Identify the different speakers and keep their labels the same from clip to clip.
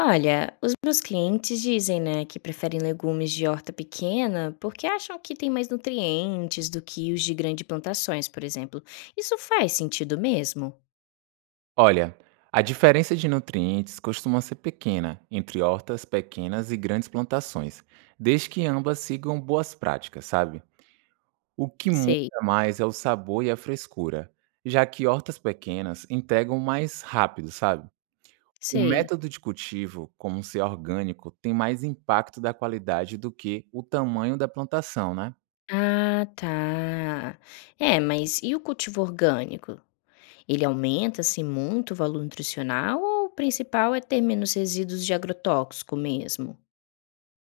Speaker 1: Olha, os meus clientes dizem, né, que preferem legumes de horta pequena porque acham que tem mais nutrientes do que os de grandes plantações, por exemplo. Isso faz sentido mesmo?
Speaker 2: Olha, a diferença de nutrientes costuma ser pequena entre hortas pequenas e grandes plantações, desde que ambas sigam boas práticas, sabe? O que muda
Speaker 1: Sei,
Speaker 2: mais é o sabor e a frescura, já que hortas pequenas entregam mais rápido, sabe? O
Speaker 1: sei.
Speaker 2: método de cultivo, como ser orgânico, tem mais impacto da qualidade do que o tamanho da plantação, né?
Speaker 1: Ah, tá. É, mas e o cultivo orgânico? Ele aumenta, assim, muito o valor nutricional ou o principal é ter menos resíduos de agrotóxico mesmo?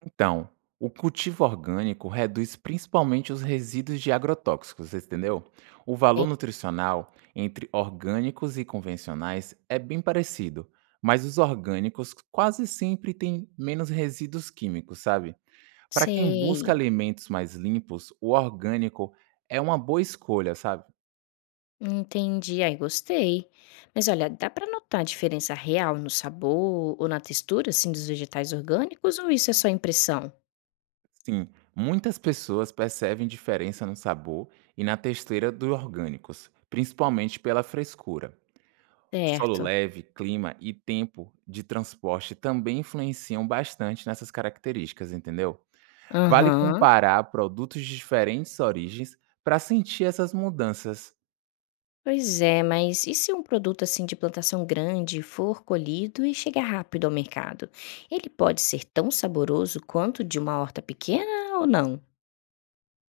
Speaker 2: Então, o cultivo orgânico reduz principalmente os resíduos de agrotóxicos, você entendeu? O valor nutricional entre orgânicos e convencionais é bem parecido, mas os orgânicos quase sempre têm menos resíduos químicos, sabe? Para quem busca
Speaker 1: Sei.
Speaker 2: alimentos mais limpos, o orgânico é uma boa escolha, sabe?
Speaker 1: Entendi, aí gostei. Mas olha, dá pra notar a diferença real no sabor ou na textura, assim, dos vegetais orgânicos, ou isso é só impressão?
Speaker 2: Sim, muitas pessoas percebem diferença no sabor e na textura dos orgânicos, principalmente pela frescura. Solo
Speaker 1: Certo.
Speaker 2: leve, clima e tempo de transporte também influenciam bastante nessas características, entendeu? Vale
Speaker 1: Aham.
Speaker 2: comparar produtos de diferentes origens para sentir essas mudanças.
Speaker 1: Pois é, mas e se um produto assim de plantação grande for colhido e chegar rápido ao mercado? Ele pode ser tão saboroso quanto de uma horta pequena ou não?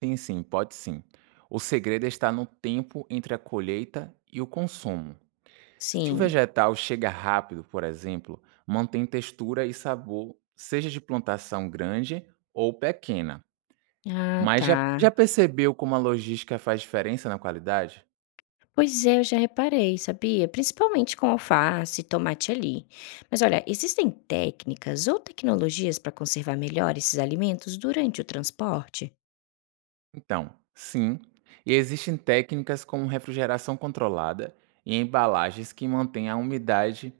Speaker 2: Sim, sim, pode sim. O segredo está no tempo entre a colheita e o consumo. Se o
Speaker 1: Sim.
Speaker 2: vegetal chega rápido, por exemplo, mantém textura e sabor, seja de plantação grande ou pequena.
Speaker 1: Ah,
Speaker 2: Mas
Speaker 1: tá.
Speaker 2: já, já percebeu como a logística faz diferença na qualidade?
Speaker 1: Pois é, eu já reparei, sabia? Principalmente com alface, e tomate ali. Mas olha, existem técnicas ou tecnologias para conservar melhor esses alimentos durante o transporte?
Speaker 2: Então, sim, e existem técnicas como refrigeração controlada e embalagens que mantêm a umidade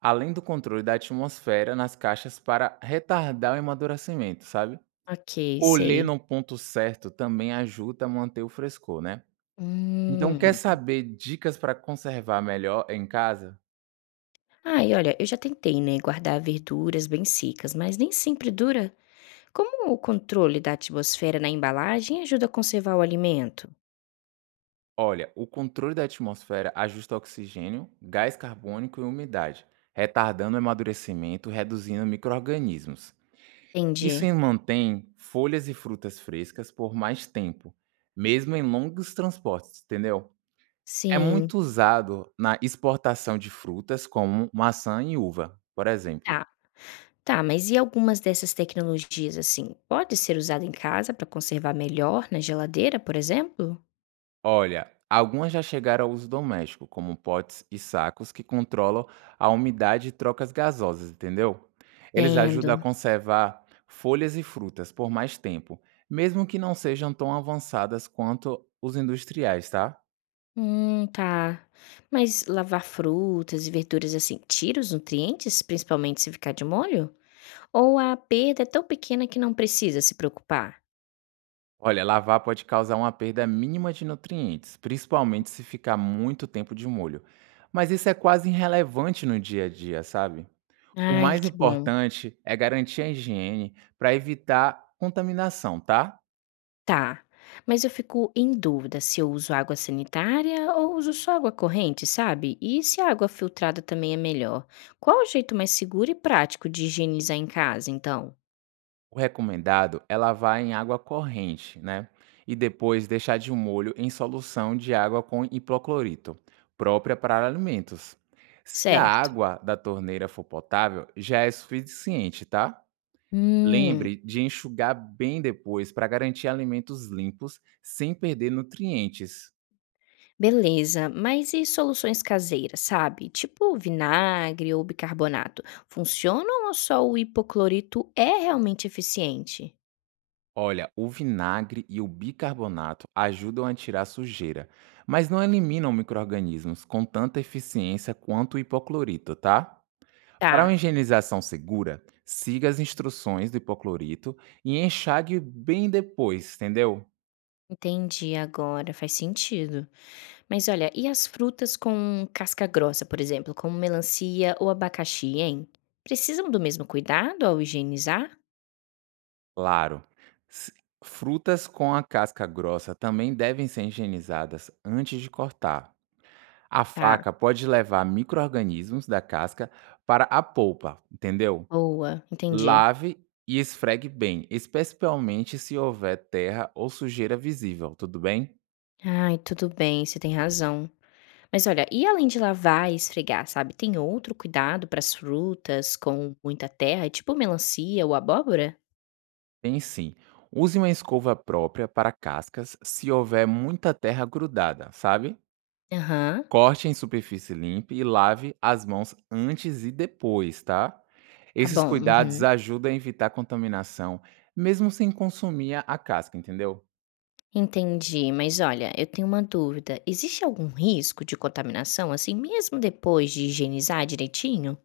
Speaker 2: além do controle da atmosfera nas caixas para retardar o amadurecimento, sabe?
Speaker 1: Ok,
Speaker 2: Colher
Speaker 1: sei.
Speaker 2: no ponto certo também ajuda a manter o frescor, né? Então, quer
Speaker 1: Hum.
Speaker 2: saber dicas para conservar melhor em casa?
Speaker 1: Ah, e olha, eu já tentei, né, guardar verduras bem secas, mas nem sempre dura. Como o controle da atmosfera na embalagem ajuda a conservar o alimento?
Speaker 2: Olha, o controle da atmosfera ajusta oxigênio, gás carbônico e umidade, retardando o amadurecimento, reduzindo micro-organismos. Isso
Speaker 1: Entendi.
Speaker 2: em mantém folhas e frutas frescas por mais tempo, mesmo em longos transportes, entendeu? É
Speaker 1: Sim.
Speaker 2: muito usado na exportação de frutas como maçã e uva, por exemplo.
Speaker 1: Tá. Tá, mas e algumas dessas tecnologias, assim, pode ser usada em casa para conservar melhor na geladeira, por exemplo?
Speaker 2: Olha, algumas já chegaram ao uso doméstico, como potes e sacos que controlam a umidade e trocas gasosas, entendeu? Eles ajudam a
Speaker 1: Entendo.
Speaker 2: conservar folhas e frutas por mais tempo, mesmo que não sejam tão avançadas quanto os industriais, tá?
Speaker 1: Tá. Mas lavar frutas e verduras assim tira os nutrientes, principalmente se ficar de molho? Ou a perda é tão pequena que não precisa se preocupar?
Speaker 2: Olha, lavar pode causar uma perda mínima de nutrientes, principalmente se ficar muito tempo de molho. Mas isso é quase irrelevante no dia a dia, sabe? O
Speaker 1: Ai,
Speaker 2: mais
Speaker 1: que bom.
Speaker 2: importante é garantir a higiene para evitar contaminação, tá?
Speaker 1: Tá, mas eu fico em dúvida se eu uso água sanitária ou uso só água corrente, sabe? E se a água filtrada também é melhor? Qual o jeito mais seguro e prático de higienizar em casa, então?
Speaker 2: O recomendado é lavar em água corrente, né? E depois deixar de molho em solução de água com hipoclorito, própria para alimentos. Se a
Speaker 1: Certo.
Speaker 2: água da torneira for potável, já é suficiente, tá?
Speaker 1: Hum,
Speaker 2: Lembre de enxugar bem depois para garantir alimentos limpos sem perder nutrientes.
Speaker 1: beleza. Mas e soluções caseiras, sabe? Tipo vinagre ou bicarbonato. Funcionam ou só o hipoclorito é realmente eficiente?
Speaker 2: Olha, o vinagre e o bicarbonato ajudam a tirar sujeira, mas não eliminam micro-organismos com tanta eficiência quanto o hipoclorito, tá? Para uma
Speaker 1: Tá,
Speaker 2: higienização segura, siga as instruções do hipoclorito e enxague bem depois, entendeu?
Speaker 1: entendi agora, faz sentido. Mas olha, e as frutas com casca grossa, por exemplo, como melancia ou abacaxi, hein? Precisam do mesmo cuidado ao higienizar?
Speaker 2: Claro. s- Frutas com a casca grossa também devem ser higienizadas antes de cortar. A
Speaker 1: Tá,
Speaker 2: faca pode levar micro-organismos da casca para a polpa, entendeu?
Speaker 1: boa, entendi.
Speaker 2: Lave e esfregue bem, especialmente se houver terra ou sujeira visível, tudo bem?
Speaker 1: Ai, tudo bem, você tem razão. Mas olha, e além de lavar e esfregar, sabe, tem outro cuidado para as frutas com muita terra, tipo melancia ou abóbora?
Speaker 2: Tem sim. Use uma escova própria para cascas se houver muita terra grudada, sabe?
Speaker 1: Aham,
Speaker 2: Corte em superfície limpa e lave as mãos antes e depois, tá?
Speaker 1: tá
Speaker 2: Esses
Speaker 1: bom,
Speaker 2: cuidados
Speaker 1: uhum.
Speaker 2: ajudam a evitar contaminação, mesmo sem consumir a casca, entendeu?
Speaker 1: Entendi, mas olha, eu tenho uma dúvida. Existe algum risco de contaminação assim mesmo depois de higienizar direitinho?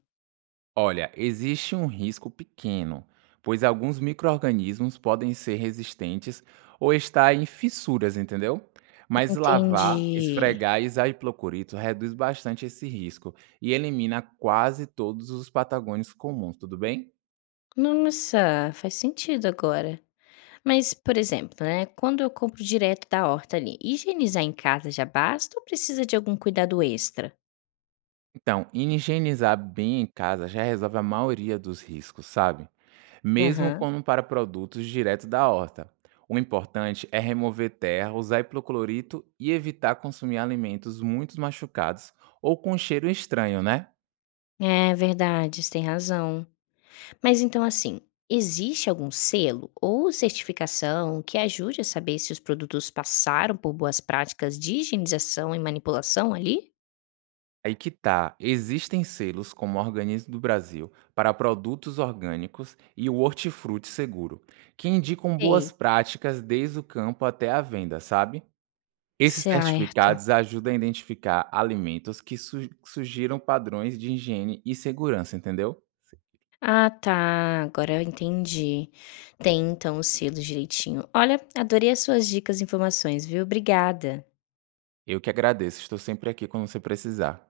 Speaker 2: Olha, existe um risco pequeno, pois alguns micro-organismos podem ser resistentes ou estar em fissuras, entendeu? Mas lavar,
Speaker 1: Entendi.
Speaker 2: esfregar e usar hipoclorito reduz bastante esse risco e elimina quase todos os patagônios comuns, tudo bem?
Speaker 1: Nossa, faz sentido agora. Mas, por exemplo, né, quando eu compro direto da horta ali, higienizar em casa já basta ou precisa de algum cuidado extra?
Speaker 2: Então, higienizar bem em casa já resolve a maioria dos riscos, sabe? Mesmo
Speaker 1: Aham.
Speaker 2: como para produtos direto da horta. O importante é remover terra, usar hipoclorito e evitar consumir alimentos muito machucados ou com cheiro estranho, né?
Speaker 1: É verdade, você tem razão. Mas então, assim, existe algum selo ou certificação que ajude a saber se os produtos passaram por boas práticas de higienização e manipulação ali?
Speaker 2: Aí que tá, existem selos como Organismo do Brasil para produtos orgânicos e o Hortifruti Seguro, que indicam boas
Speaker 1: Sei.
Speaker 2: práticas desde o campo até a venda, sabe? Esses
Speaker 1: Certo.
Speaker 2: certificados ajudam a identificar alimentos que sugiram padrões de higiene e segurança, entendeu?
Speaker 1: Ah, tá. Agora eu entendi. Tem então o selo direitinho. Olha, adorei as suas dicas e informações, viu? Obrigada.
Speaker 2: Eu que agradeço, estou sempre aqui quando você precisar.